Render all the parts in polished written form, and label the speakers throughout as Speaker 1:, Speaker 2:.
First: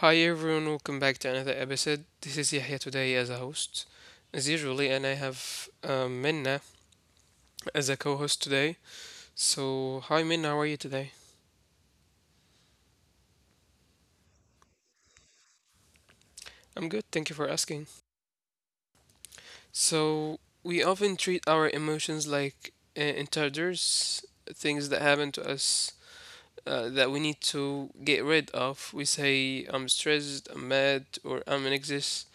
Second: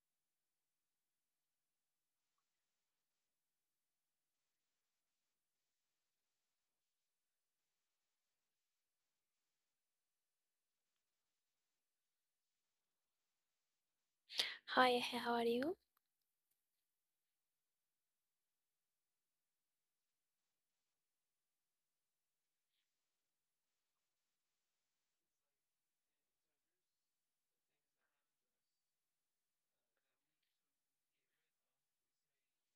Speaker 1: Hi everyone, welcome back to another episode. This is Yahya today as a host, as usually, and I have Minna as a co host today. So, hi Minna, how are you today?
Speaker 2: Hi, how are you?
Speaker 1: I'm good, thank you for asking. So, we often treat our emotions like intruders, things that happen to us that we need to get rid of. We say, I'm stressed, I'm mad, or I'm anxious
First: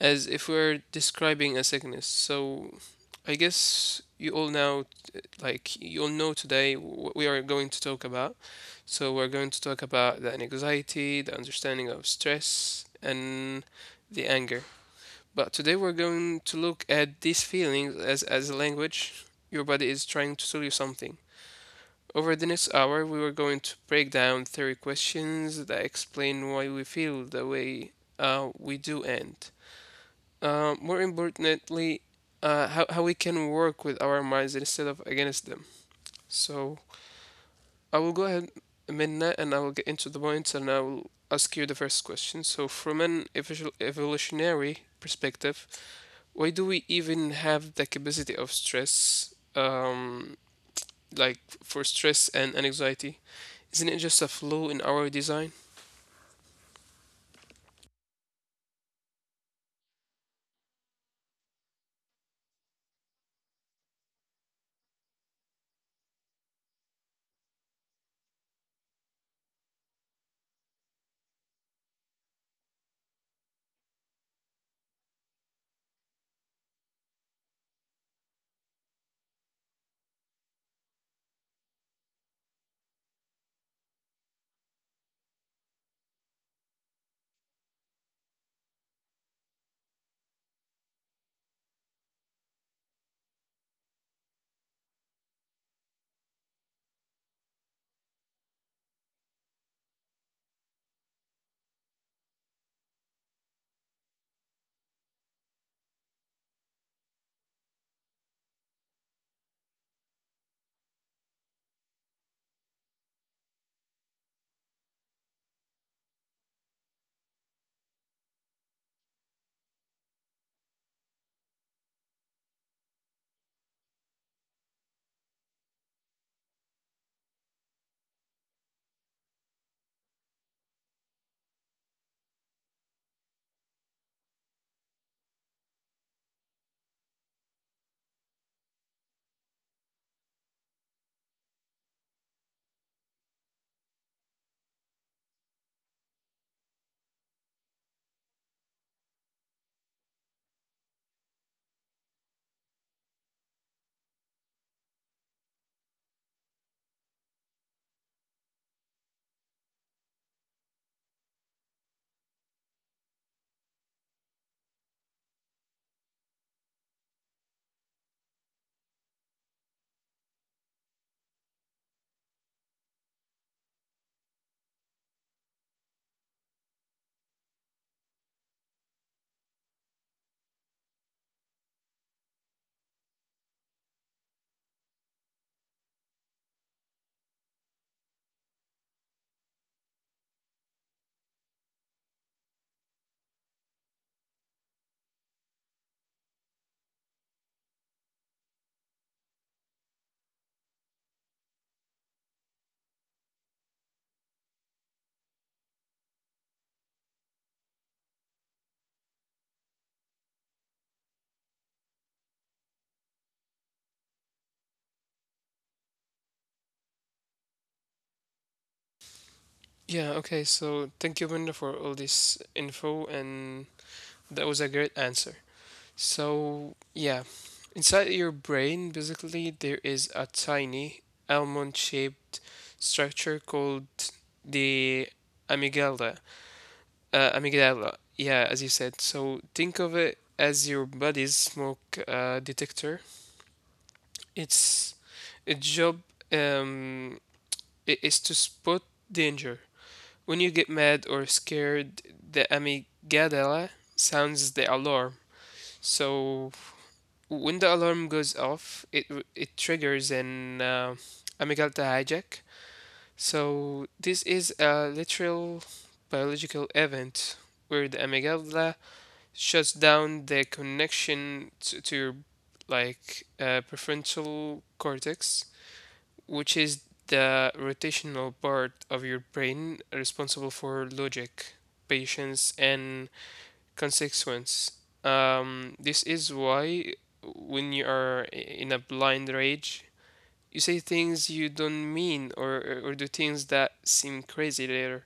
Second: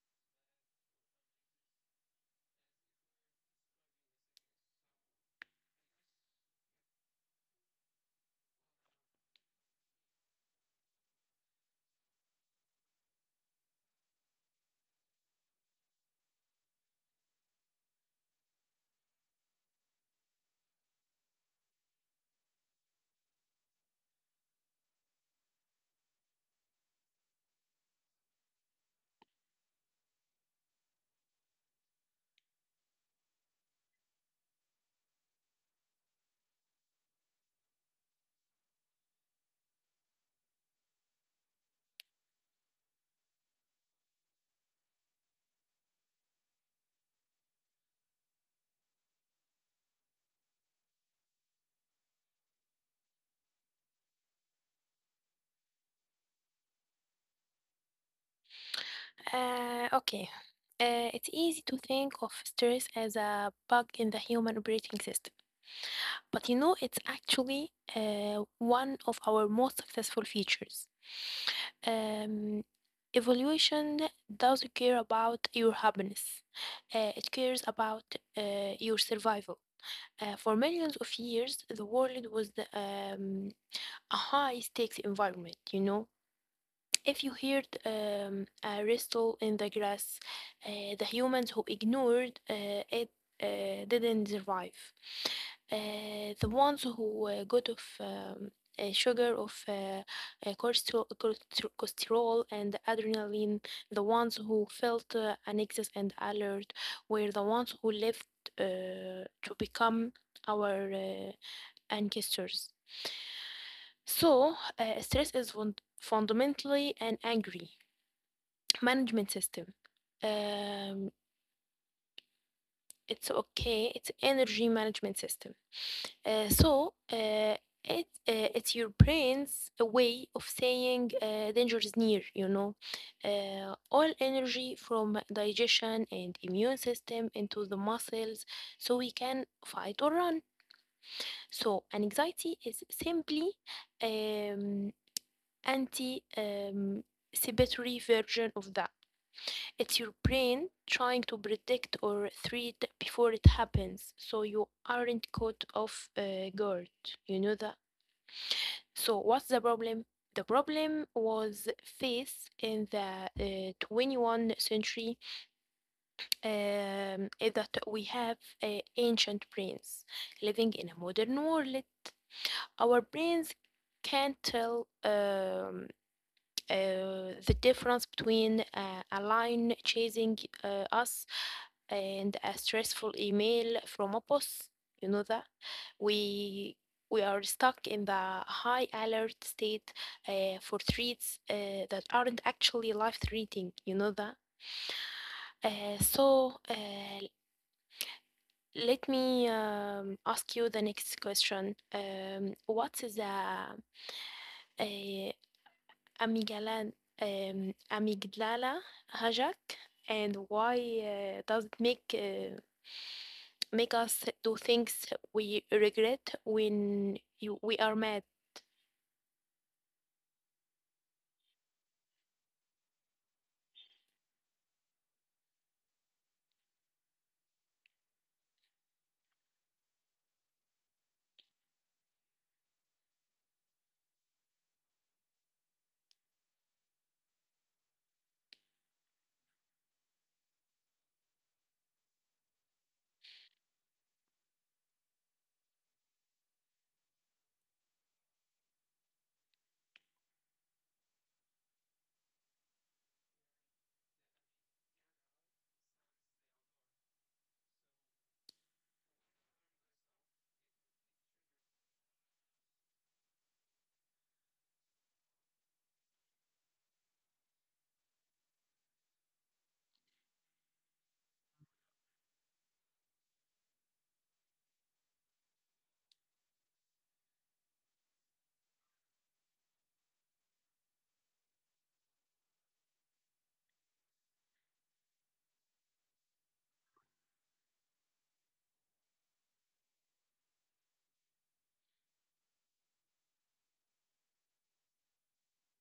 Speaker 1: as if we're describing a sickness. So I guess you all now, like, you all know today what we are going to talk about. So we're going to talk about the anxiety, the understanding of stress, and the anger. But today we're going to look at these feelings as a language your body is trying to tell you something. Over the next hour, we are going to break down three questions that explain why we feel the way we do and more importantly, how we can work with our minds instead of against them. So I will go ahead, Minna, and I will get into the points and I will ask you the first question. So, from an evolutionary perspective, why do we even have the capacity of stress, like for stress and anxiety? Isn't it just a flaw in our design?
Speaker 2: Okay. It's easy to think of stress as a bug in the human operating system, but you know, it's actually one of our most successful features. Um, Evolution doesn't care about your happiness, it cares about your survival. For millions of years, the world was a high stakes environment. If you heard a rustle in the grass, the humans who ignored it didn't survive. The ones who got of sugar, of cholesterol, and adrenaline, the ones who felt an excess and alert, were the ones who lived to become our ancestors. So, stress is fundamentally an angry management system. Um, it's okay. It's energy management system. So it's your brain's way of saying danger is near. All energy from digestion and immune system into the muscles, so we can fight or run. So anxiety is simply um, anti cibitory version of that. It's your brain trying to predict or treat before it happens, so you aren't caught off guard. You know that. So, what's the problem? The problem was faced in the 21st century, is that we have ancient brains living in a modern world. Our brains can't tell the difference between a line chasing us and a stressful email from a boss. You know that we we are stuck in the high alert state for threats that aren't actually life threatening. You know that. So let me ask you the next question. What is the uh, amygdala, amygdala hijack, and why does it make us do things we regret when we are mad?
Speaker 1: Yeah, okay, so thank you, Minna, for all this info, and that was a great answer. So, yeah, inside your brain, basically, there is a tiny almond-shaped structure called the amygdala. Amygdala, yeah, as you said. So, think of it as your body's smoke detector. Its its job um, is to spot danger. When you get mad or scared, the amygdala sounds the alarm. So, when the alarm goes off, it triggers an amygdala hijack. So this is a literal biological event where the amygdala shuts down the connection to your prefrontal cortex, which is the rotational part of your brain responsible for logic, patience, and consequence. This is why when you are in a blind rage, you say things you don't mean or do things that seem crazy later.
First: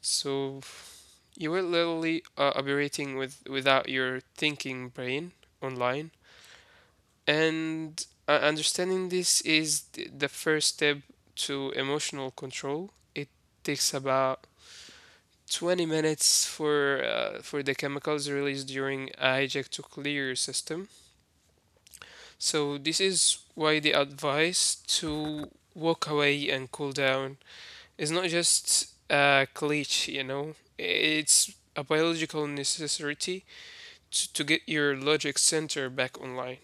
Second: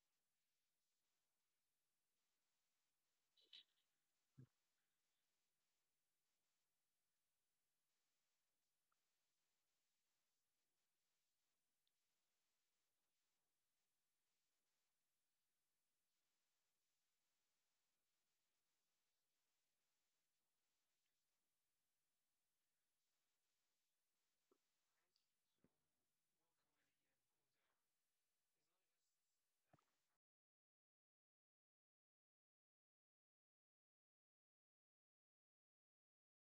Speaker 1: So you will literally operating with without your thinking brain online. And understanding this is the first step to emotional control. It takes about 20 minutes for for the chemicals released during a hijack to clear system. So this is why the advice to walk away and cool down is not just a glitch, you know. It's a biological necessity to get your logic center back online.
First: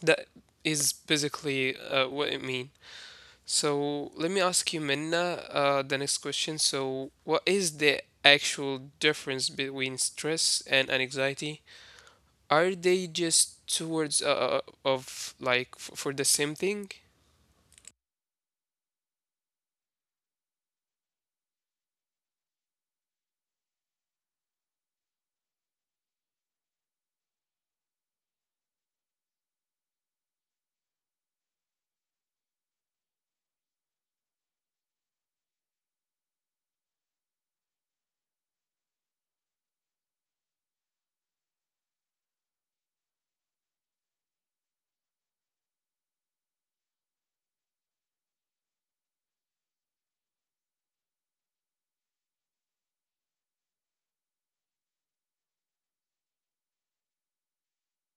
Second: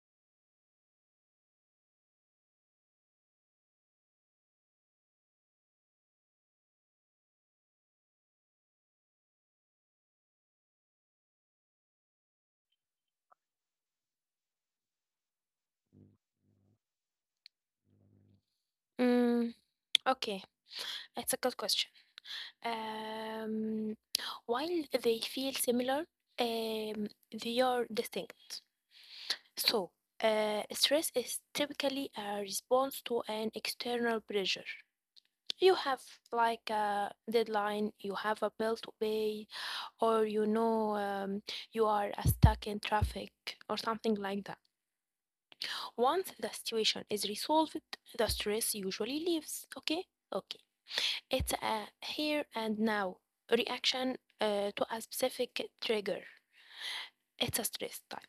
Speaker 1: That is basically what it means. So let me ask you, Minna, the next question. So, what is the actual difference between stress and anxiety? Are they just two words of like f for the same thing?
Speaker 2: Mm, okay, it's a good question. Um, while they feel similar, um, they are distinct. So, stress is typically a response to an external pressure. You have like a deadline, you have a bill to pay, or you are stuck in traffic or something like that. Once the situation is resolved, the stress usually leaves. Okay, okay. It's a here and now reaction to a specific trigger. It's a stress type.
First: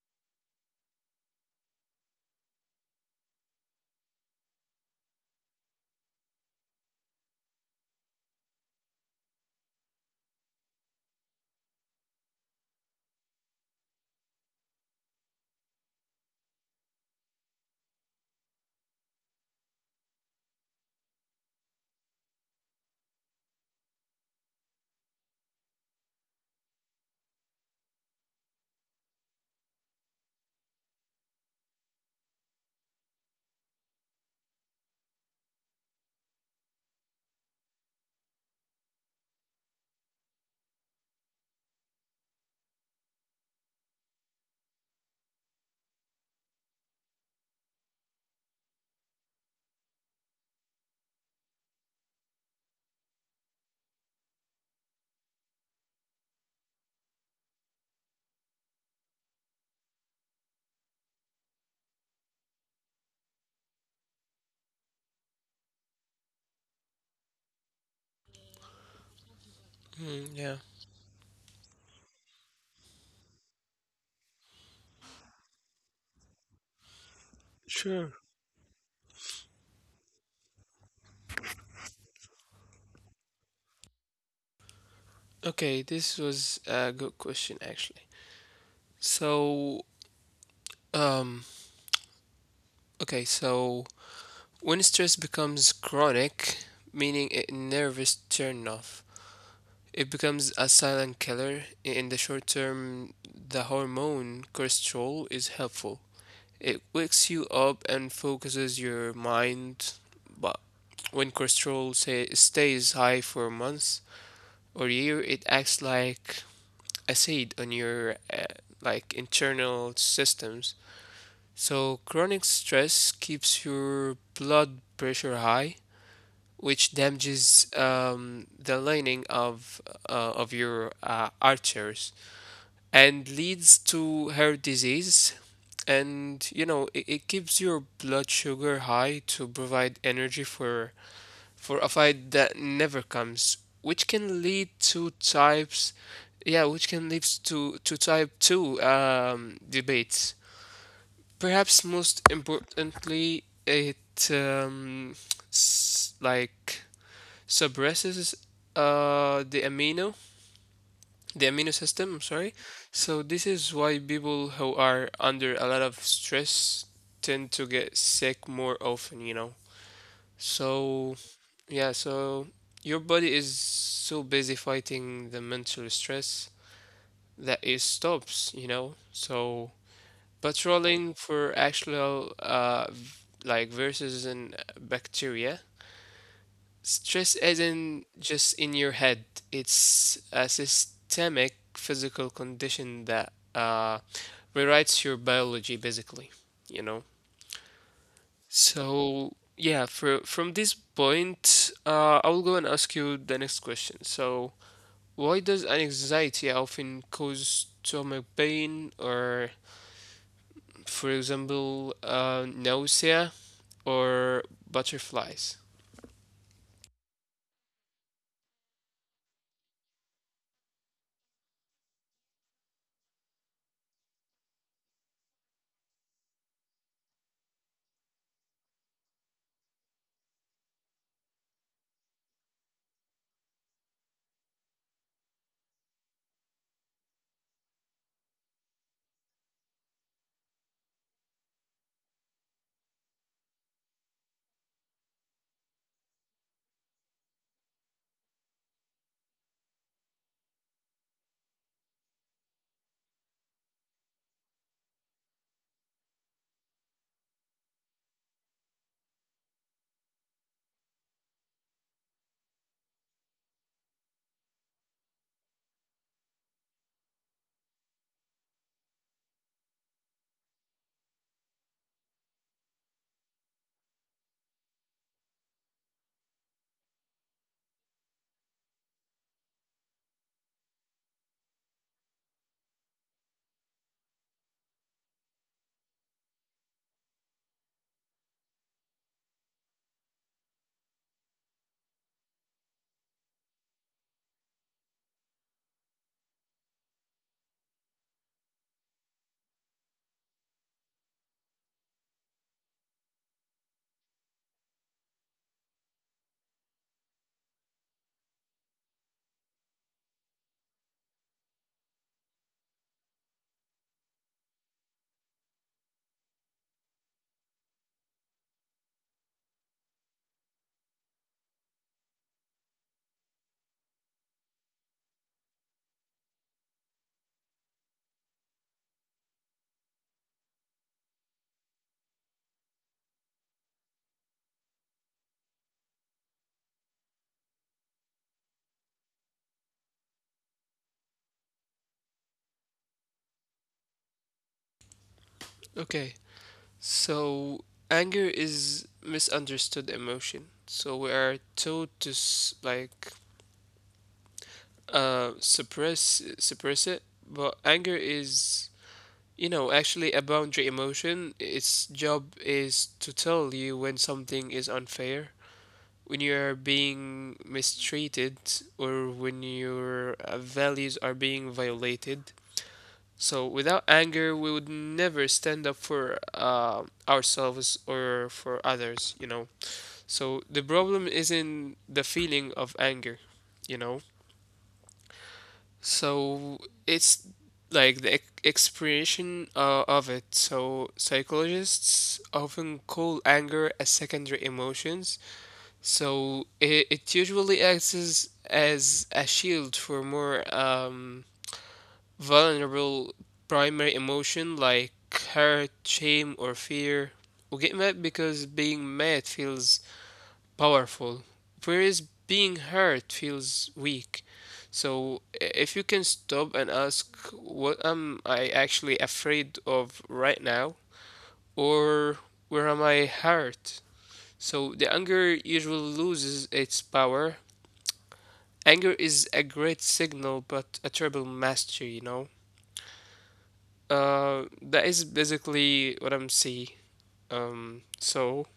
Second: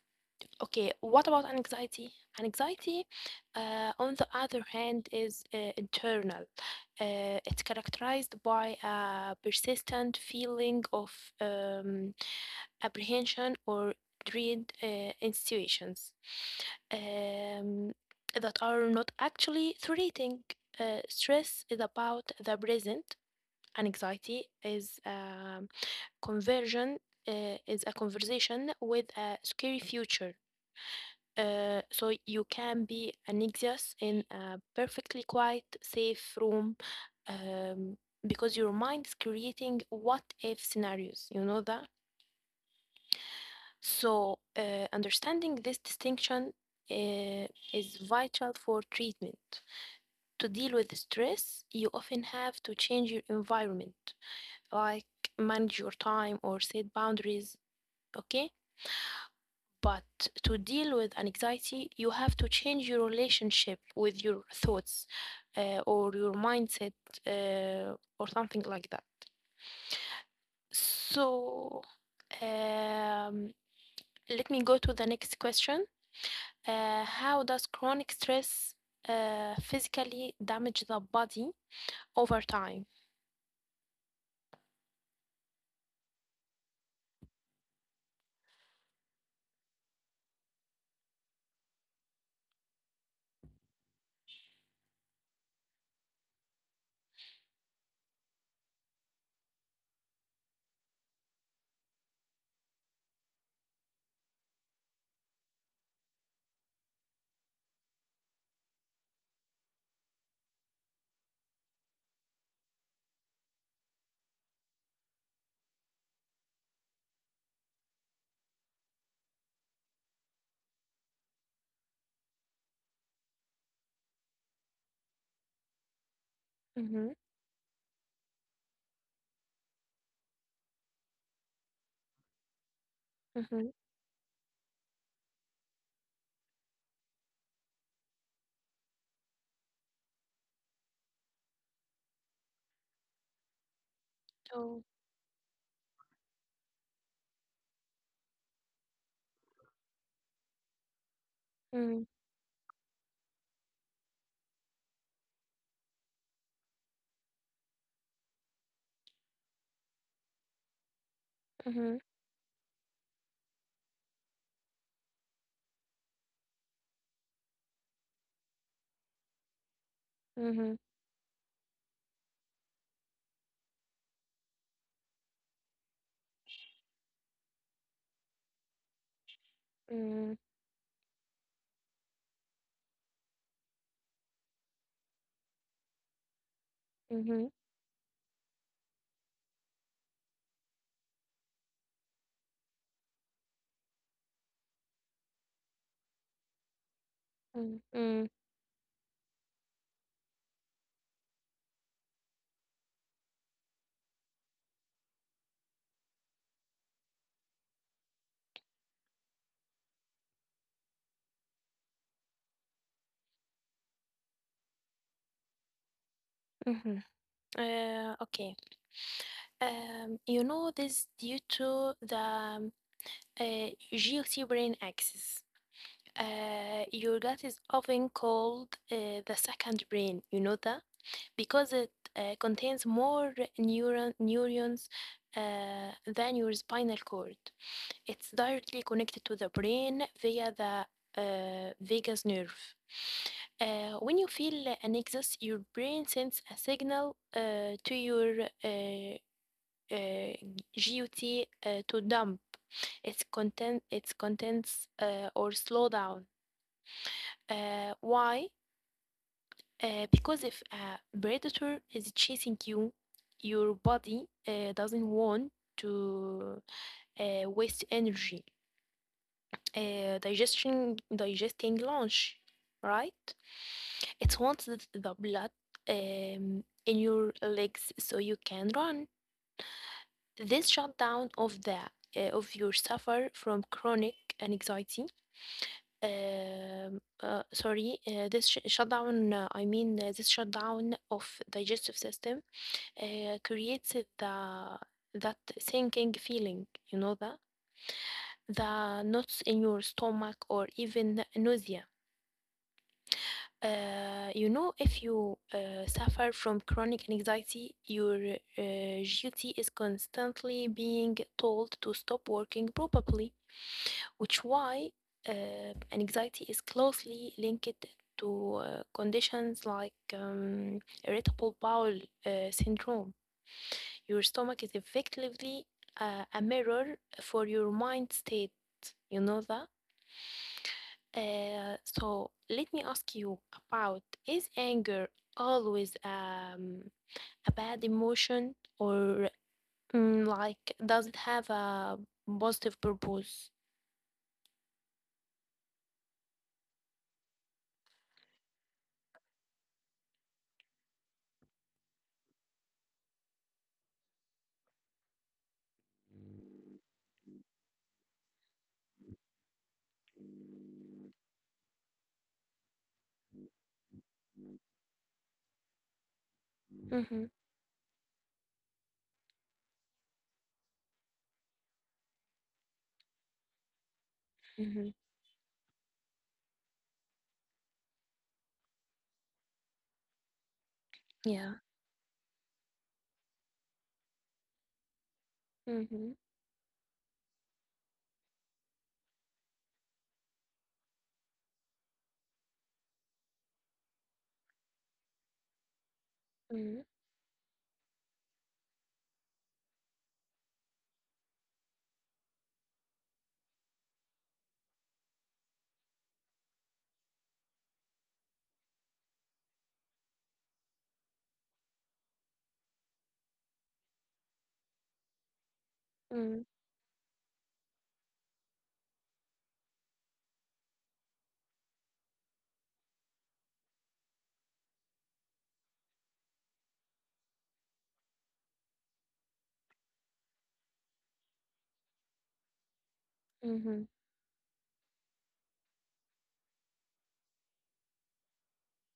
Speaker 2: Okay, what about anxiety? Anxiety, on the other hand, is internal. It's characterized by a persistent feeling of um, apprehension or dread in situations um, that are not actually threatening. Stress is about the present. Anxiety conversion is a conversation with a scary future. So you can be anxious in a perfectly quiet, safe room um, because your mind is creating what if scenarios. You know that? So, understanding this distinction uh, is vital for treatment. To deal with stress, you often have to change your environment, like manage your time or set boundaries. Okay, but to deal with anxiety, you have to change your relationship with your thoughts or your mindset or something like that.
Speaker 1: Hmm. Yeah.
Speaker 2: So, um, let me go to the next question. How does
Speaker 1: Sure.
Speaker 2: chronic stress physically damage the body over time?
Speaker 1: Okay, this was a good question actually. So, um, okay, so when stress becomes chronic, meaning a nervous turn off, it becomes a silent killer. In the short term, the hormone cortisol is helpful. It wakes you up and focuses your mind, but when cortisol say, stays high for months or year, it acts like acid on your internal systems. So chronic stress keeps your blood pressure high, which
Speaker 2: Mm-hmm.
Speaker 1: damages the lining of your archers and
Speaker 2: Mm-hmm.
Speaker 1: leads to heart disease. And you know, it keeps your blood sugar high to provide energy for a fight that never comes, which can lead
Speaker 2: Oh.
Speaker 1: to types, yeah, which can lead to type two debates. Perhaps
Speaker 2: Mm,
Speaker 1: most importantly, it um, s- like suppresses uh, the amino the amino
Speaker 2: mm-hmm.
Speaker 1: system, I'm sorry. So this is why people who are under a lot of stress tend to get sick more often, you know.
Speaker 2: Mm-hmm.
Speaker 1: So yeah, so your body is so busy fighting the mental stress that it stops, you know, so
Speaker 2: Mm,
Speaker 1: patrolling for actual viruses and bacteria.
Speaker 2: mm-hmm.
Speaker 1: Stress isn't just in your head, it's a systemic physical condition that rewrites your biology, basically, you know?
Speaker 2: Mm, mm,
Speaker 1: So, yeah, from this point, I will go and ask you the next question. So, why does anxiety often cause stomach pain or, for example, nausea or butterflies?
Speaker 2: mm-hmm. Okay. You know, this due to the guilty brain axis. Your gut is often called the second brain. You know that because it contains more neurons than your spinal cord. It's directly connected to the brain via the vagus nerve. When you feel an excess, your brain sends a signal to your uh, GUT to dump its contents or slow down. Why? Because if a predator is chasing you, your body doesn't want to waste energy. Digestion Digesting lunch, right? It wants the blood in your legs so you can run. This shutdown of the of your suffer from chronic anxiety. Sorry, this shutdown. I mean, this shutdown of digestive system creates the that sinking feeling. You know that, the knots in your stomach or even nausea. You know, if you suffer from chronic anxiety, your duty is constantly being told to stop working, probably which why anxiety is closely linked to conditions like irritable bowel syndrome. Your stomach is effectively a mirror for your mind state. You know that? So let me ask you, about is anger always a bad emotion, or like, does it have a positive purpose?
Speaker 1: Okay. So, anger is misunderstood emotion. So we are told to suppress it, but anger is, you know, actually a boundary emotion. Its job is to tell you when something is unfair, when you are
Speaker 2: Mm-hmm,
Speaker 1: being mistreated, or when your values are being violated. So without
Speaker 2: mm-hmm,
Speaker 1: anger, we would never stand up for ourselves or for others, you know. So the
Speaker 2: yeah.
Speaker 1: problem is in the feeling of anger, you know?
Speaker 2: Mm-hmm,
Speaker 1: So it's like the expression of it. So psychologists often call anger a secondary emotions.
Speaker 2: mm-hmm.
Speaker 1: So it usually acts as a shield for more vulnerable primary emotion like hurt, shame, or fear. We get mad because being mad feels powerful, whereas being hurt feels weak. So if you
Speaker 2: Mm,
Speaker 1: can stop and ask, what am I actually afraid of right now? Or where am I hurt? So the anger usually loses its power. Anger is a great signal, but a terrible master, you know?
Speaker 2: mhm.
Speaker 1: That is basically what I'm seeing. Um, so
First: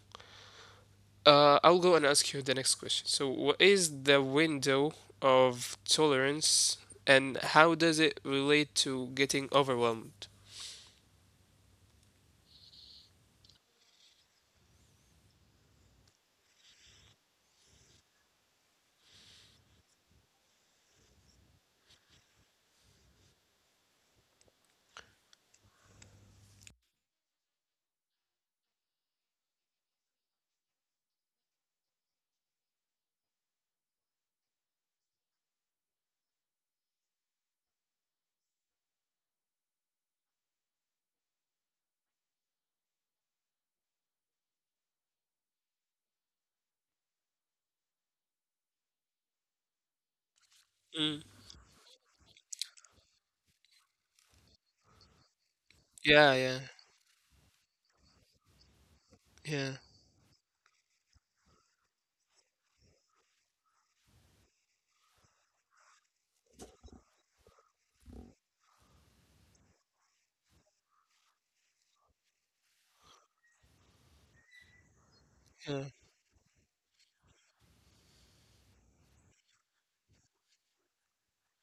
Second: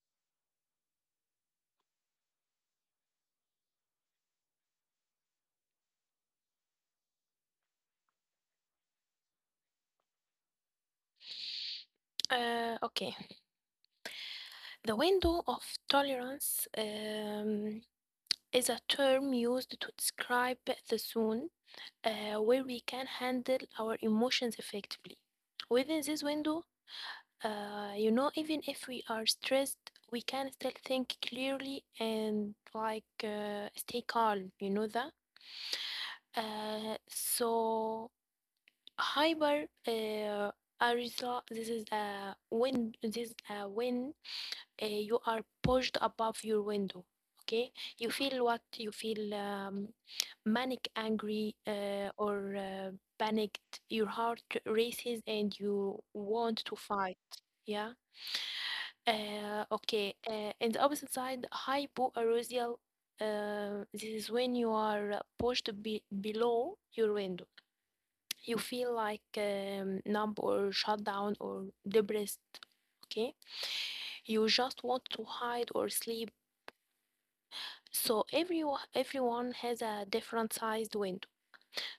Speaker 1: I'll go and ask you the next question. So, what is the window of tolerance and how does it relate to getting overwhelmed?
Speaker 2: Okay. The window of tolerance is a term used to describe the zone where we can handle our emotions effectively. Within this window, you know, even if we are stressed, we can still think clearly and, like, stay calm. You know that. So hyper arousal. This is a win, you are pushed above your window. Okay, you feel what you feel, manic,
Speaker 1: Mm.
Speaker 2: angry, or panicked. Your heart races and you want
Speaker 1: Yeah,
Speaker 2: to
Speaker 1: yeah,
Speaker 2: fight. Yeah.
Speaker 1: yeah,
Speaker 2: Okay. And the opposite side, hypoarousal, this is when you are pushed below your window. You feel, like, numb or shut down or depressed. Okay, you just want to hide or
Speaker 1: yeah.
Speaker 2: sleep. So everyone has a different sized window.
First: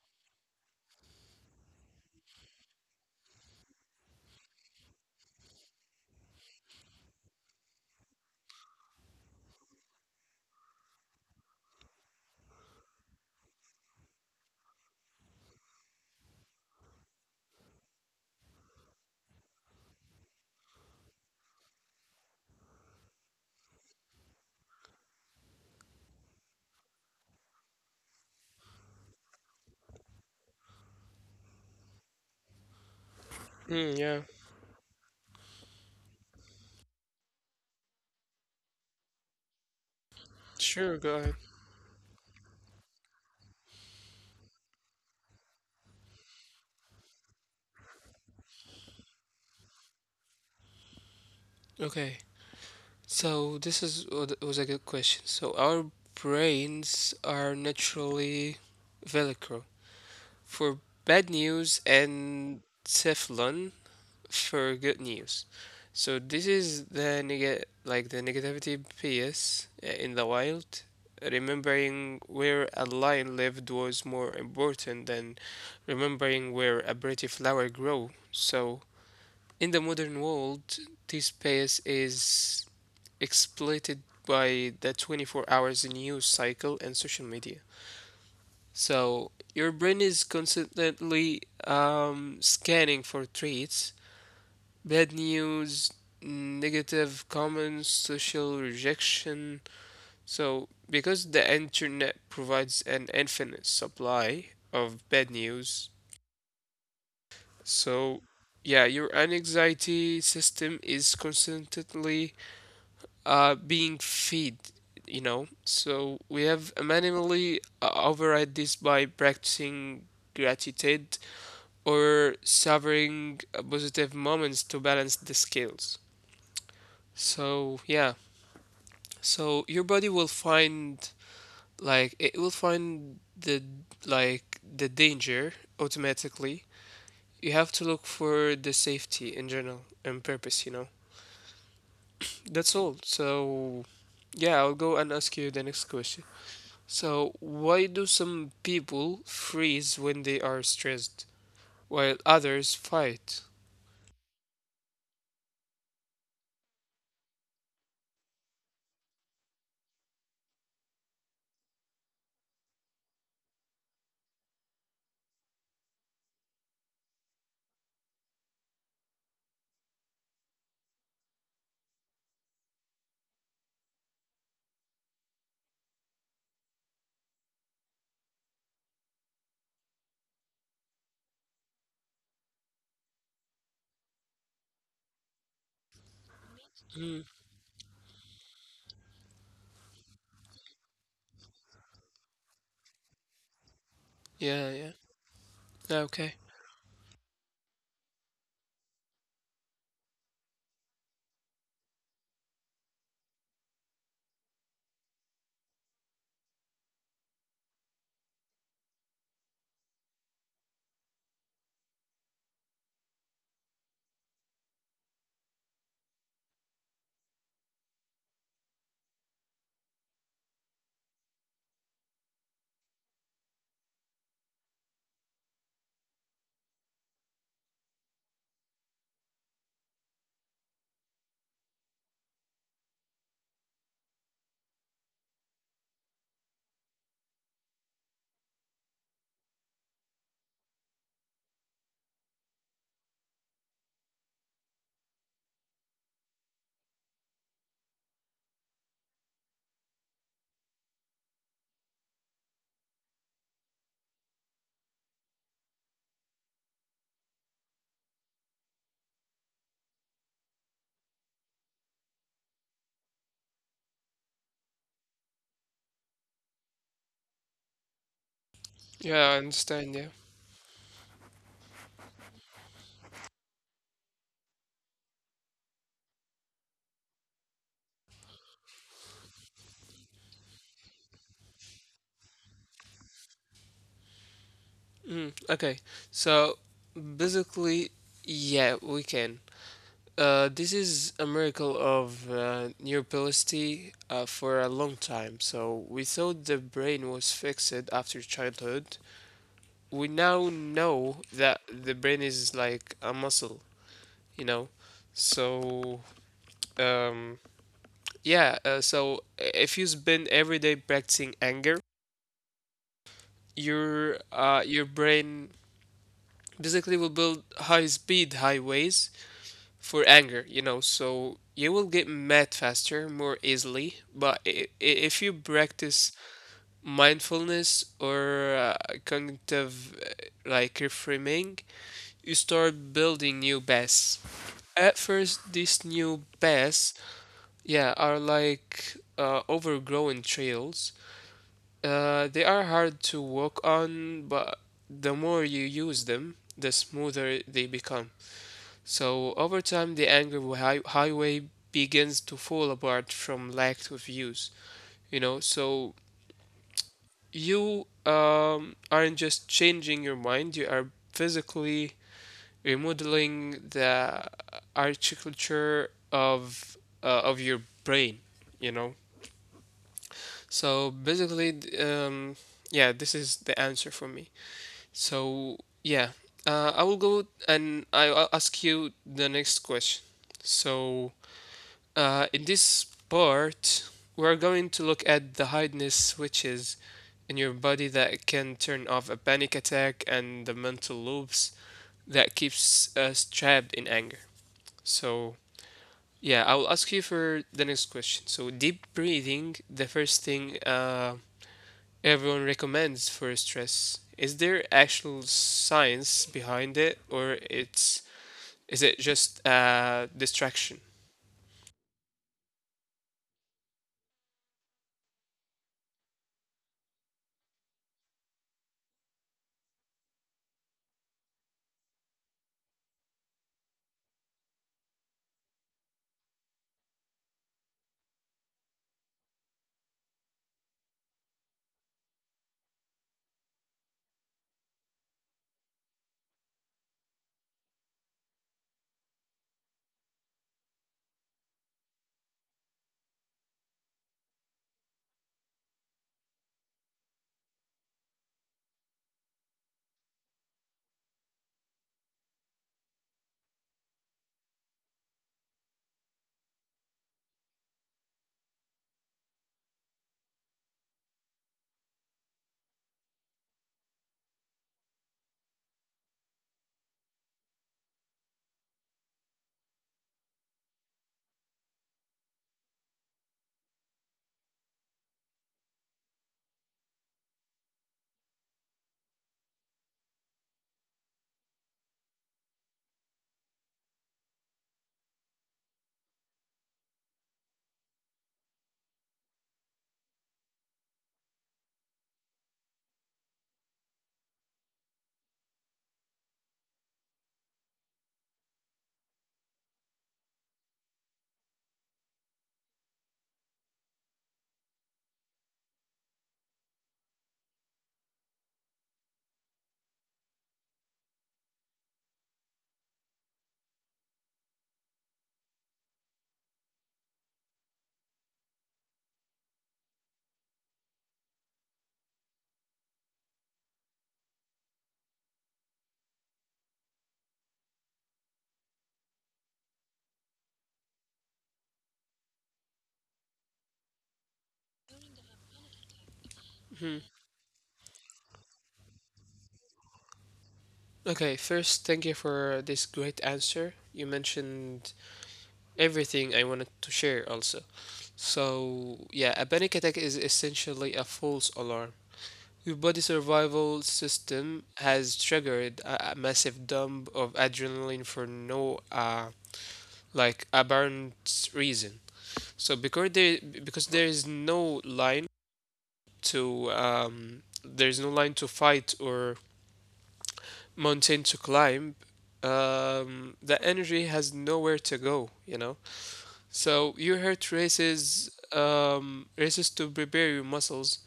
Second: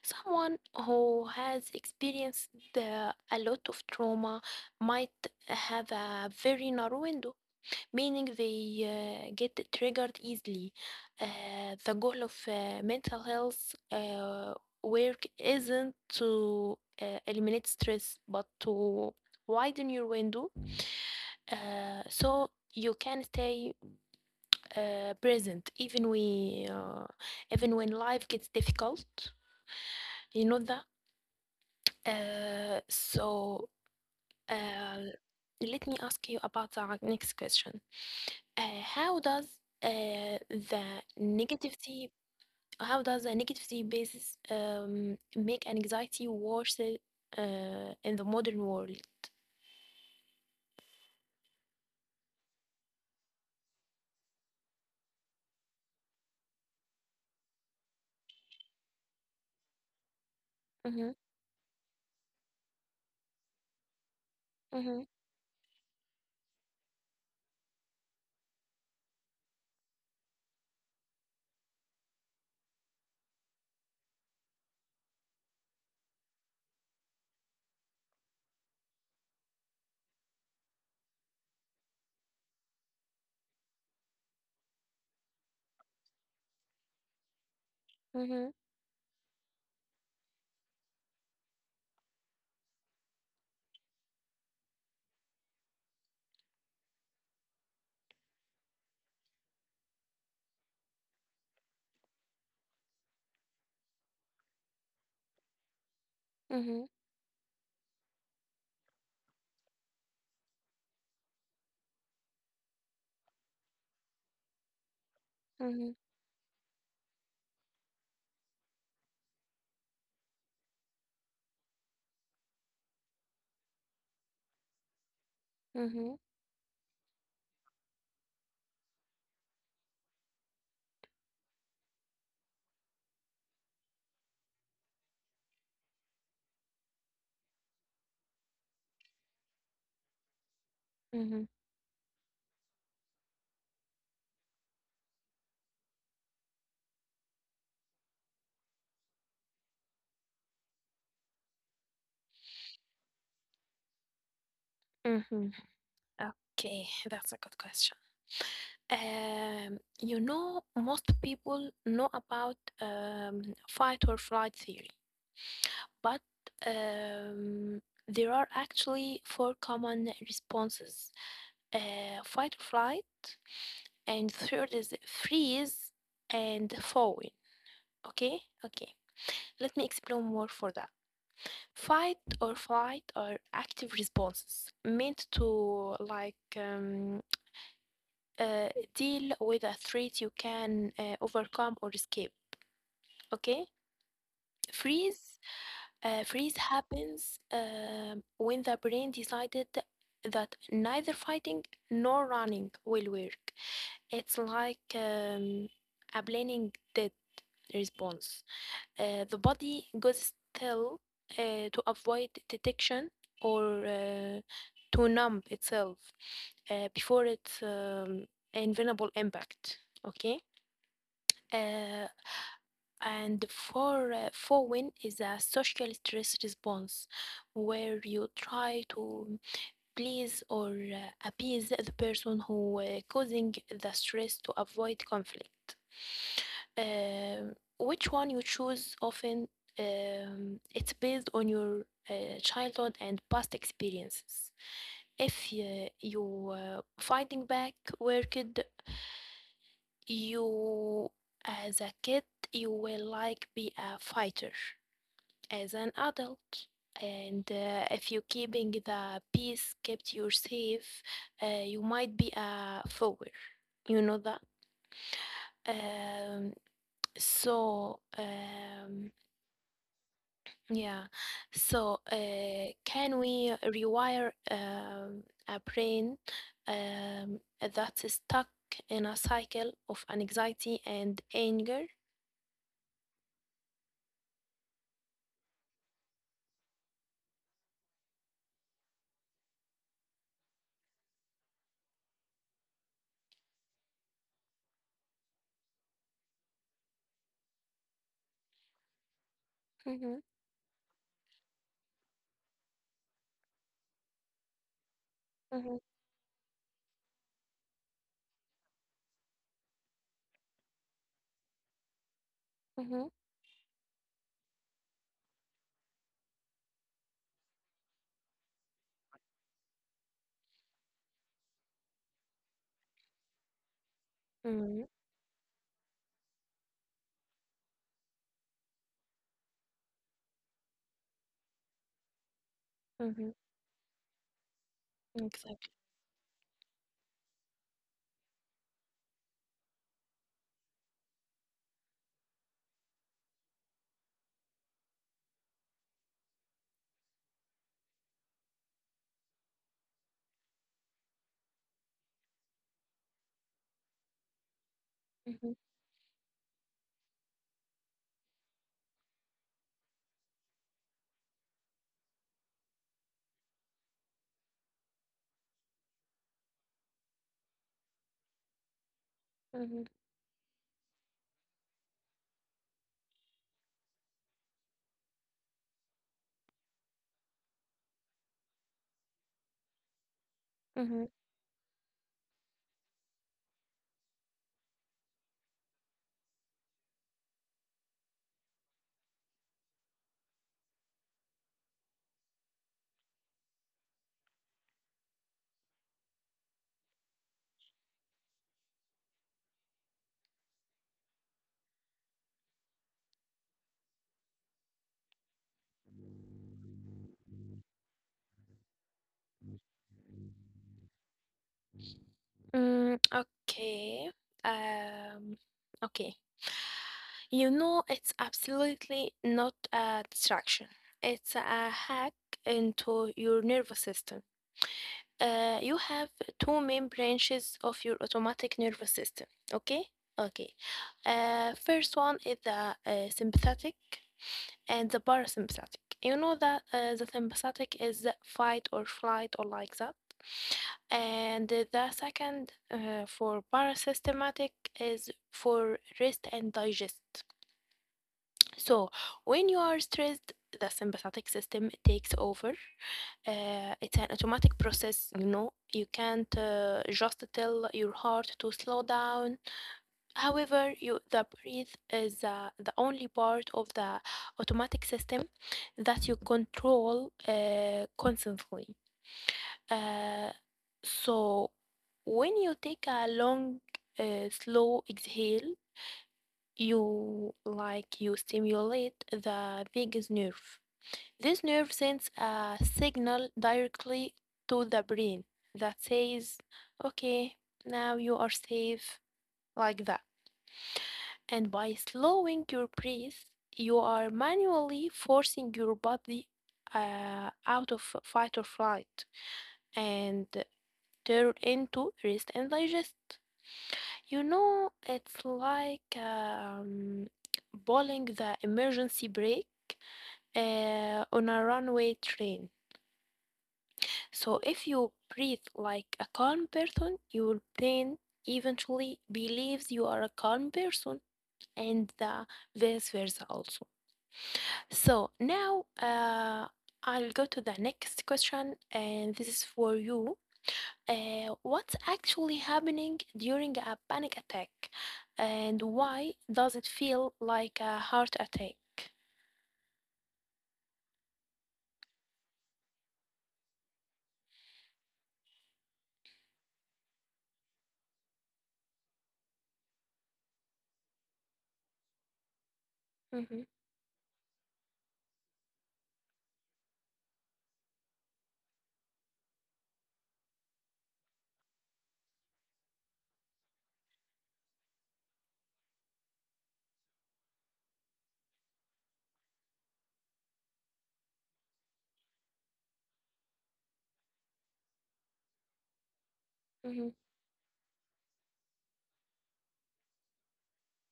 Speaker 2: Someone who has experienced a lot of trauma might have a very narrow window, meaning they get triggered easily. The goal of mental health work isn't to eliminate stress, but to widen your window so you can stay present even when life gets difficult. You know that. So
Speaker 1: Mm, yeah,
Speaker 2: uh, let me ask you about our next question. Uh, how does uh, the
Speaker 1: sure, go ahead.
Speaker 2: negativity how does the negativity basis make an anxiety worse in the modern world?
Speaker 1: Okay, so this is was a good question. So, our brains are naturally Velcro for
Speaker 2: Mhm,
Speaker 1: bad news and Teflon for good
Speaker 2: mhm,
Speaker 1: news. So this is the negativity bias in the wild. Remembering where a lion lived was more important than remembering where a pretty flower grew. So in the modern world, this bias is exploited by the 24 hours news cycle and social media.
Speaker 2: mhm,
Speaker 1: So your brain is constantly scanning for treats, bad news, negative comments, social rejection. So, because the internet provides an infinite supply of bad news,
Speaker 2: mhm,
Speaker 1: so yeah, your anxiety system is constantly being fed, you know. So, we
Speaker 2: mhm,
Speaker 1: have manually override this by practicing gratitude or savoring positive moments to balance the scales.
Speaker 2: mhm,
Speaker 1: So, yeah. So your body will find like it will find the like the danger automatically. You have to look for the safety in general and purpose, you know.
Speaker 2: mhm,
Speaker 1: That's all. So yeah, I'll go and ask you the next question. So why do some people freeze when they are stressed while others fight?
Speaker 2: mhm. Okay, that's a good question. You know, most people know about fight or flight theory, but um, there are actually four common responses: fight or flight, and third is freeze and falling. Okay, okay. Let me explain more for that. Fight or flight are active responses meant to, like,
Speaker 1: Mm,
Speaker 2: uh, deal with a threat you can overcome or escape. Okay,
Speaker 1: yeah, yeah.
Speaker 2: freeze.
Speaker 1: Yeah, okay.
Speaker 2: Freeze happens when the brain decided that neither fighting nor running will work. It's like a planning dead response. The body goes still to avoid detection or to numb itself before its invulnerable impact. Okay. Uh, and for win is a social stress response where you try to please or appease the person who causing the stress to avoid conflict. Which one you choose often, it's based on your childhood and past experiences. If you fighting back worked, you as a kid, you will, like, be a fighter as an adult. And if you keeping the peace, kept you safe, you might be a follower. You know that. Um, so um,
Speaker 1: Yeah, I understand, yeah.
Speaker 2: Yeah. So, can we rewire a brain that's stuck in a cycle of anxiety and anger?
Speaker 1: Mm, okay. So basically, yeah, we can. This is a miracle of neuroplasticity for a long time. So we thought the brain was fixed after childhood. We now
Speaker 2: Mm-hmm,
Speaker 1: know that the brain is like a muscle, you know. So
Speaker 2: mm-hmm,
Speaker 1: um, yeah. So if you spend every day practicing anger,
Speaker 2: mm-hmm,
Speaker 1: your brain basically will build high speed highways for anger, you know, so you will get mad faster, more easily. But
Speaker 2: mm-hmm,
Speaker 1: if you practice mindfulness or cognitive reframing, you start building
Speaker 2: mm-hmm,
Speaker 1: new paths. At first, these
Speaker 2: exactly.
Speaker 1: new paths, yeah, are like overgrown trails. They are hard to walk on, but the more you use them, the smoother they become. So over time, the anger highway begins to fall apart from lack of use. You
Speaker 2: Mm-hmm,
Speaker 1: know, so you aren't just changing your mind; you are physically remodeling the architecture of your brain. You know,
Speaker 2: mm-hmm,
Speaker 1: so basically, yeah, this is the answer for me. So yeah, I will go and I'll ask you the next question. So
Speaker 2: mm-hmm.
Speaker 1: In this part, we're going to look at the highness switches in your body that can turn off a panic attack and the mental loops that keeps us trapped in anger. So, yeah, I'll ask you for the next question. So, deep breathing, the first thing everyone recommends for stress. Is there actual science behind it, or it's is it just a distraction?
Speaker 2: Okay. Um, okay. You know, it's absolutely not a distraction. It's a hack into your nervous system. You have two main branches of your automatic nervous system. Okay? Okay. First one is the sympathetic and the parasympathetic. You know that the sympathetic is the fight or flight or like that. And the second, for parasympathetic, is for rest and digest. So when you are stressed, the sympathetic system takes over. It's an automatic process, you know. You can't just tell your heart to slow down. However, the breath is the only part of the automatic system that you control constantly. Uh, so, when you take a long, slow exhale, you stimulate the vagus nerve. This nerve sends a signal directly to the brain that says, okay, now you are safe, like that. And by slowing your breath, you are manually forcing your body out of fight or flight and turn into rest and digest. You know, it's like pulling the emergency brake on a runway train. So if you breathe like a calm person, your brain eventually believes you are a calm person, and vice versa also. So now I'll go to the next question, and this is for you. What's actually happening during a panic attack, and why does it
Speaker 1: Hmm.
Speaker 2: feel like a heart attack?
Speaker 1: Okay, first, thank you for this great answer. You mentioned everything I wanted to share also. So, yeah, a panic attack is essentially a false alarm.
Speaker 2: Mm-hmm,
Speaker 1: Your body survival system has triggered a massive dump of adrenaline for no apparent reason. So because there is no line to fight or mountain to climb, the energy has nowhere to go, you know? So
Speaker 2: mm-hmm,
Speaker 1: your heart races, races to prepare your muscles,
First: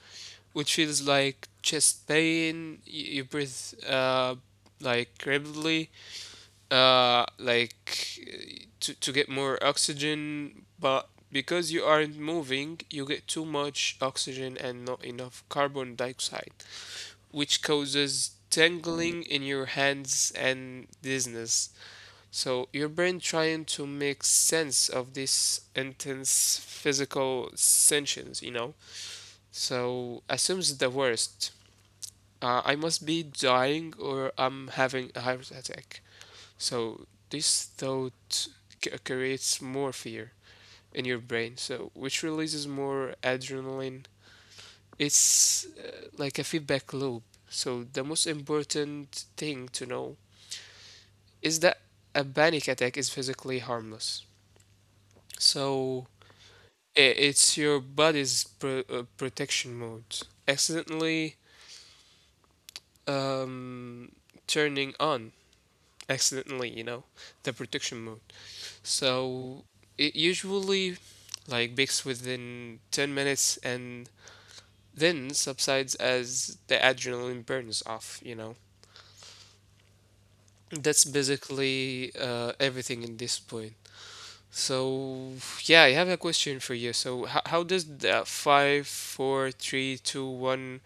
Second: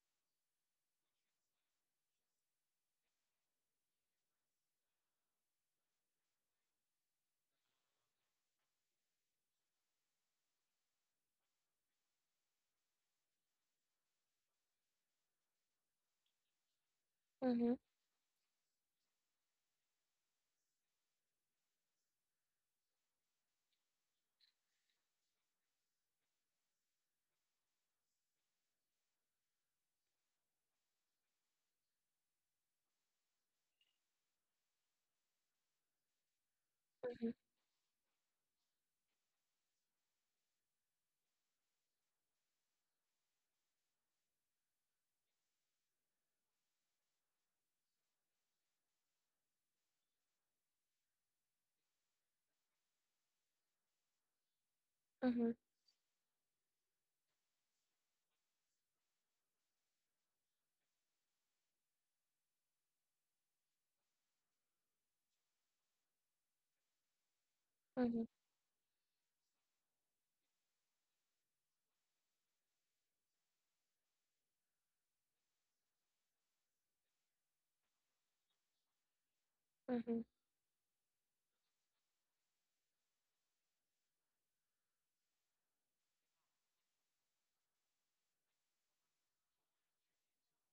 Speaker 1: which feels like chest pain. You breathe uh, rapidly, to get more oxygen, but because you aren't moving, you get too much oxygen and not enough carbon dioxide which
Speaker 2: mm-hmm,
Speaker 1: causes tingling in your hands and dizziness. So your brain trying to make sense of these intense physical sensations, you know. So assumes the worst. I must be dying or I'm having a heart attack. So
Speaker 2: mm-hmm,
Speaker 1: this thought creates more fear in your brain, so which releases more adrenaline it's like a feedback loop. So the most important thing to know is that a panic attack is physically harmless.
Speaker 2: mm-hmm,
Speaker 1: So it's your body's protection mode accidentally um, turning on accidentally, the protection mode.
Speaker 2: mm-hmm.
Speaker 1: So it usually like peaks within 10 minutes and then subsides as the adrenaline burns off.
Speaker 2: Mm-hmm.
Speaker 1: That's basically everything in this point. So yeah, I have a question for you. So how does the 5, 4, 3, 2, 1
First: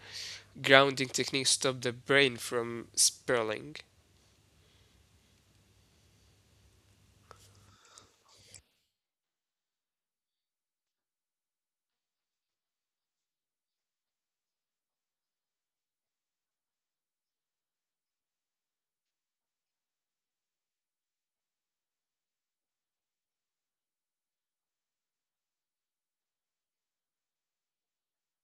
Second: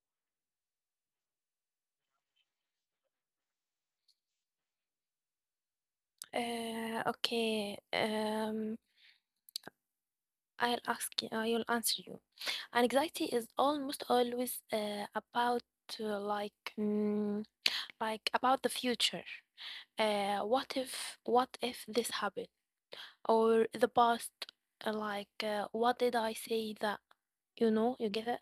Speaker 1: grounding technique stop the brain from spiraling?
Speaker 2: Okay. I'll ask you, I will answer you. Anxiety is almost always about, uh, like mm, like, about the future. What if, this happened, or the past? Like, what did I say that, you know, you get it?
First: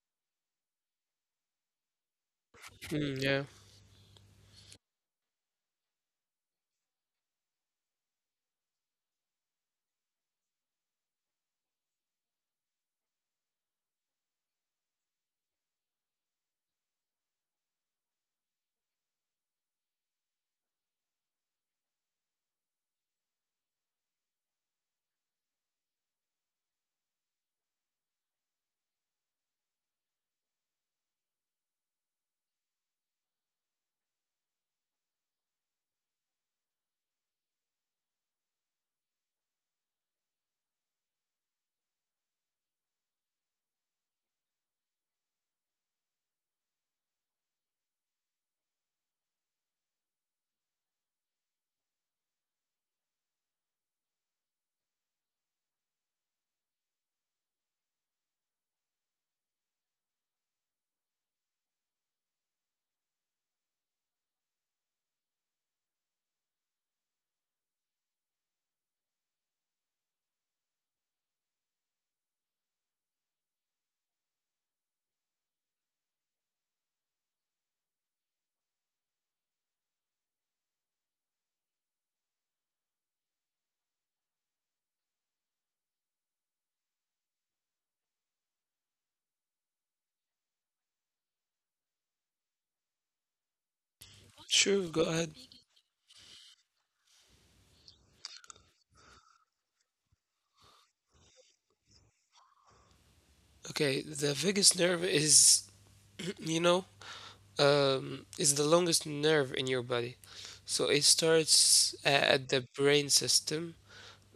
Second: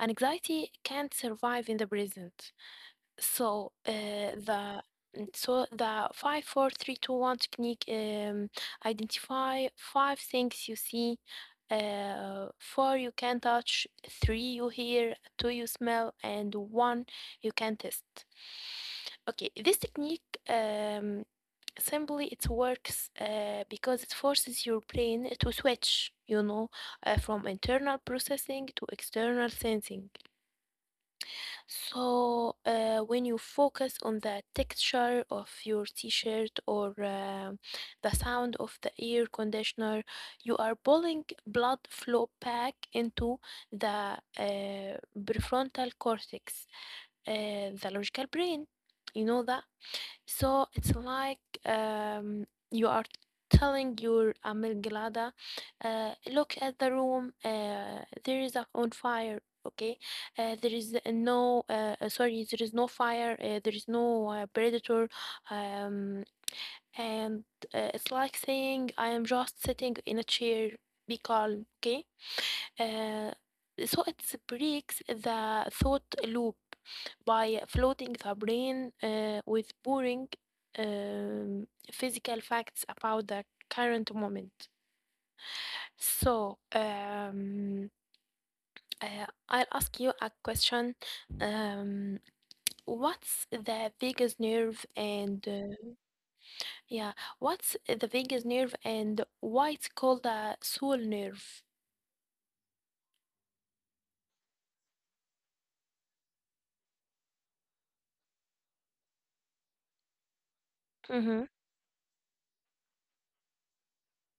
Speaker 2: Anxiety can't survive in the present.
Speaker 1: Hmm, yeah,
Speaker 2: So uh, the so the 5-4-3-2-1 technique, identify five things you see, four you can touch, three you hear, two you smell, and one you can test. Okay, this technique um, simply it works because it forces your brain to switch, from internal processing to external sensing. So, when you focus on the texture of your t-shirt or the sound of the air conditioner, you are pulling blood flow back into the prefrontal cortex, uh, the logical brain. You know that? So it's like you are telling your amygdala, look at the room, there is a on fire. Okay, there is no sorry, there is no fire, there is no predator, um, and it's like saying, I am just sitting in a chair. Be calm, okay? Uh, so it breaks the thought loop by flooding the brain with boring physical facts about the current moment. So, I'll ask you a question. Um, what's the vagus nerve
Speaker 1: sure. Go ahead.
Speaker 2: and uh, yeah, what's the vagus nerve, and why it's called the soul nerve?
Speaker 1: Okay, the vagus nerve is, you know, is the longest nerve in your body. So it
Speaker 2: Mm-hmm.
Speaker 1: starts at the brain system,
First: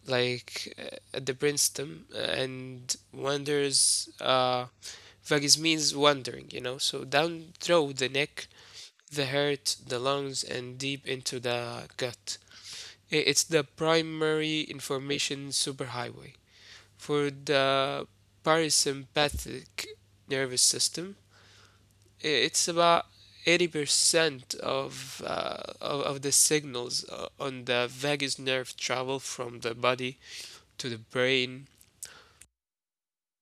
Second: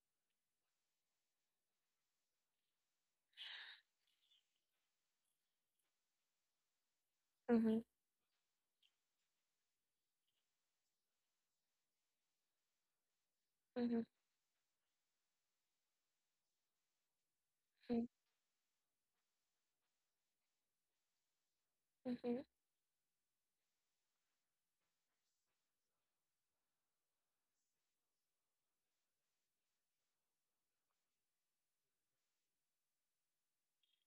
Speaker 1: like at the brainstem, and wanders. Vagus means wandering, you know. So down
Speaker 2: Mm-hmm.
Speaker 1: through the neck, the heart, the lungs, and deep into the gut. It's the
Speaker 2: Mm-hmm.
Speaker 1: primary information superhighway. For the parasympathetic nervous system,
Speaker 2: Mm-hmm.
Speaker 1: it's about 80% of the signals on the vagus nerve travel from the body to the brain.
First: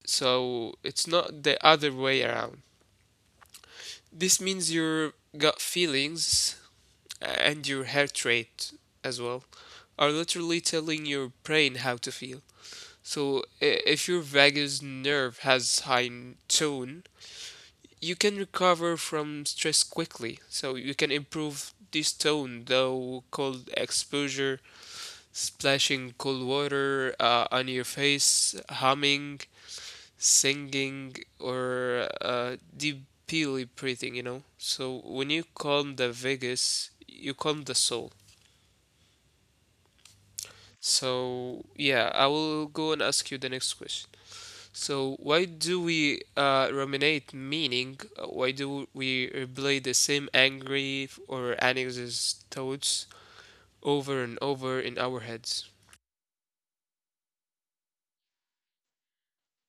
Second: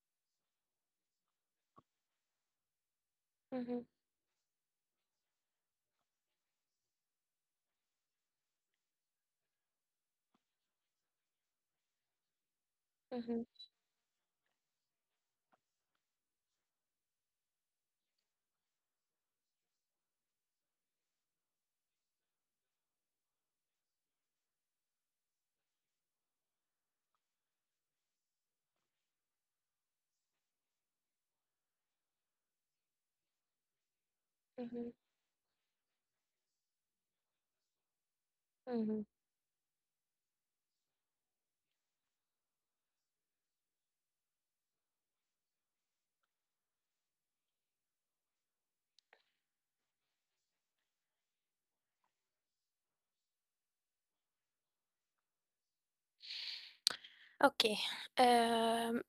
Speaker 1: So it's not the other way around.
Speaker 2: Mm-hmm.
Speaker 1: This means your gut feelings and your heart rate as well are literally telling your brain how to feel. So,
Speaker 2: Mm-hmm.
Speaker 1: if your vagus nerve has high tone, you can recover from stress quickly. So, you can improve this tone, though cold exposure, splashing cold water on your face, humming, singing, or deeply breathing, you know. So, when you calm the vagus, you calm the soul.
Speaker 2: Mm-hmm.
Speaker 1: So, yeah, I will go and ask you the next question. So, why do we ruminate meaning? Why do we replay the same angry or anxious thoughts over and over in our heads?
Speaker 2: Okay. Um,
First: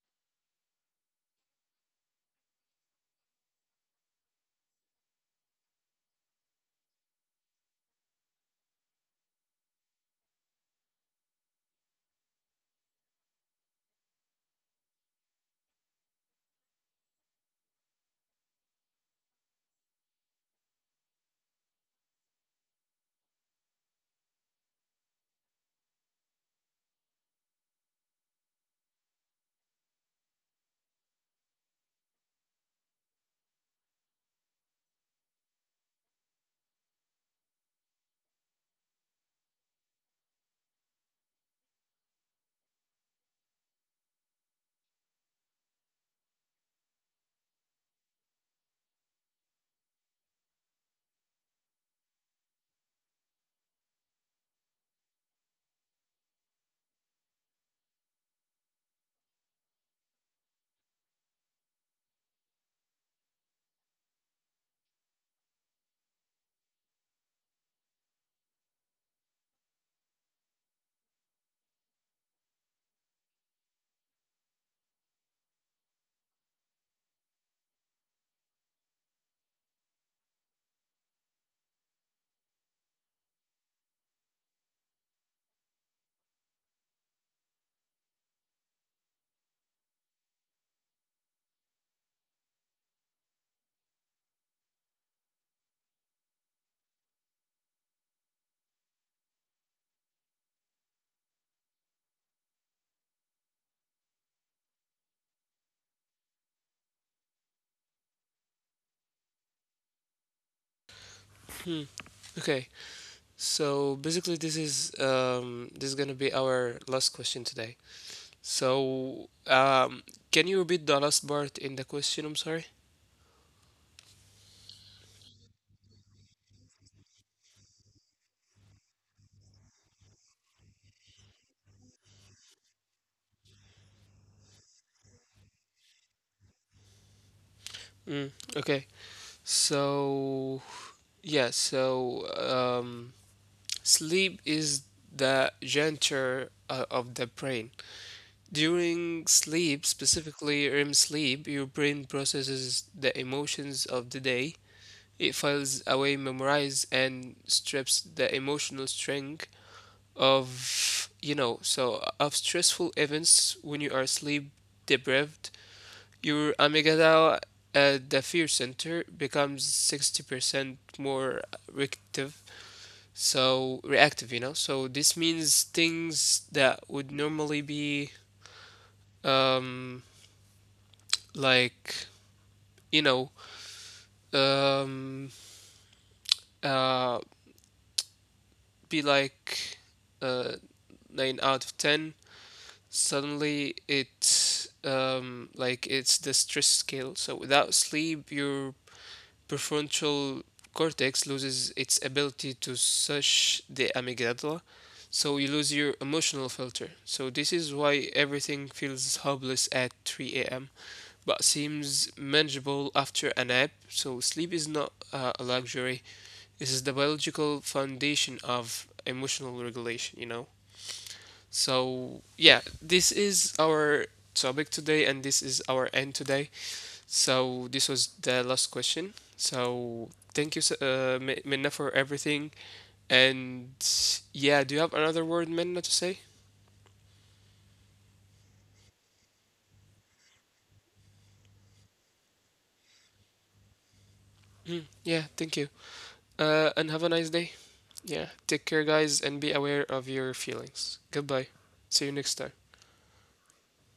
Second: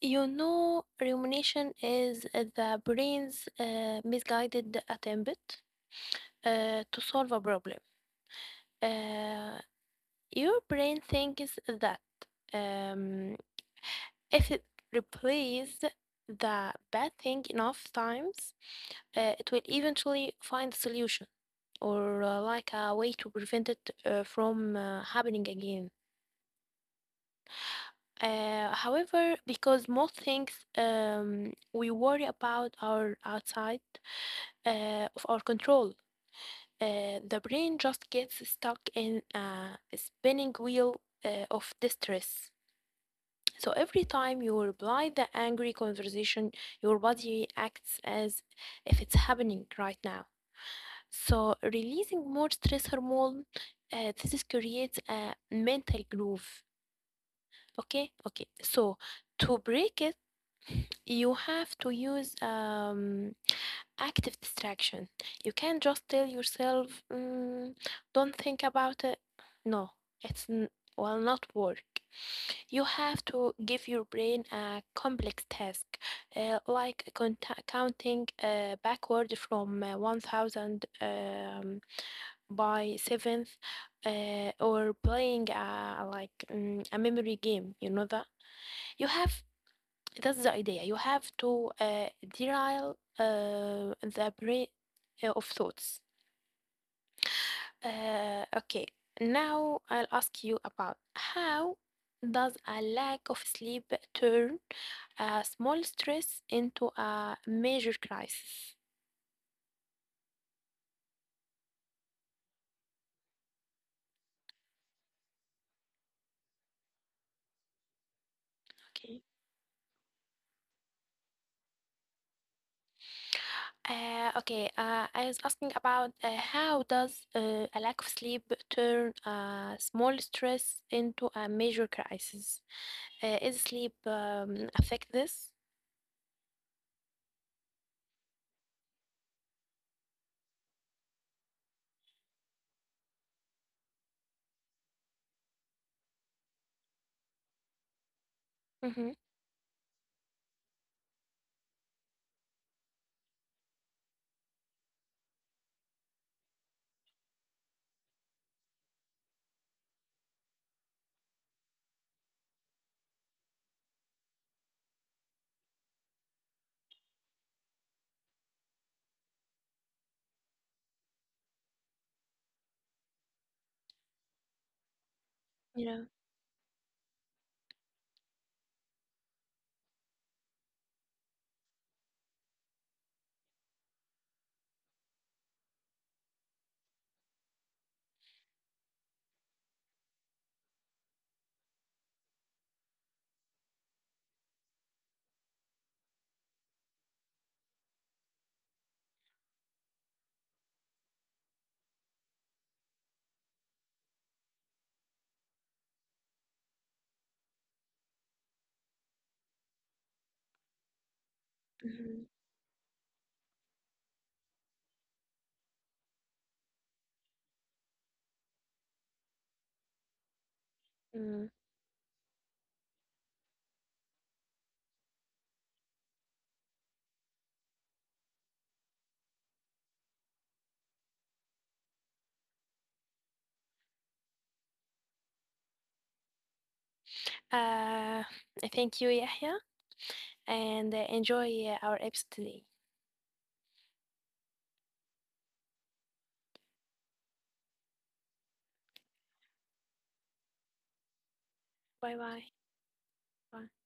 Speaker 2: you know, rumination is the brain's misguided attempt to solve a problem. Uh, your brain thinks that um, if it replays the bad thing enough times, it will eventually find a solution or like a way to prevent it from happening again. However, because most things we worry about are outside of our control, the brain just gets stuck in a spinning wheel of distress. So every time you reply the angry conversation, your body acts as if it's happening right now. So releasing more stress hormone, this is creates a mental groove. Okay, okay. So to break it, you have to use active distraction. You can't just tell yourself, don't think about it. No, it's will not work. You have to give your brain a complex task, like counting backward from 1000 by seventh, or playing, like, a memory game. You know you have that's the idea. You have to derail the brain of thoughts. Okay, now I'll ask you about, how does a lack of sleep turn a small stress into a major crisis?
Speaker 1: Hmm. Okay. So basically, this is gonna be our last question today.
Speaker 2: Okay.
Speaker 1: So, can you repeat the last part in the question? I'm sorry.
Speaker 2: Okay, I was asking about how does a lack of sleep turn a small stress into a major crisis? Is sleep affect this?
Speaker 1: Mm, okay. So, yeah. So, sleep is the center of the brain.
Speaker 2: Mhm.
Speaker 1: During sleep, specifically REM sleep, your brain processes the emotions of the day. It files away, memorizes, and strips the emotional string of of stressful events when you are sleep deprived. Your amygdala, the fear center, becomes 60% more reactive so reactive. So this means
Speaker 2: Yeah.
Speaker 1: things that would normally be um like you know um uh be like uh 9 out of 10. Suddenly it's like it's the stress scale. So without sleep, your prefrontal cortex loses its ability to search the amygdala, so you lose your emotional filter. So this is why everything feels hopeless at 3 a.m. but seems
Speaker 2: Mhm.
Speaker 1: manageable after a nap. So sleep is not a luxury. This is the biological foundation of emotional regulation, you know.
Speaker 2: Mm.
Speaker 1: So yeah, this is our topic today and this is our end today. So this was the last question. So thank you, Minna, for everything. And yeah, do you have another word, Minna, to say?
Speaker 2: Uh, Thank you, Yahya, and enjoy our episode today.
Speaker 1: Mm, yeah, thank you. And have a nice day. Yeah, take care, guys, and be aware of your feelings. Goodbye. See you
Speaker 2: Bye
Speaker 1: next time.
Speaker 2: bye. Bye.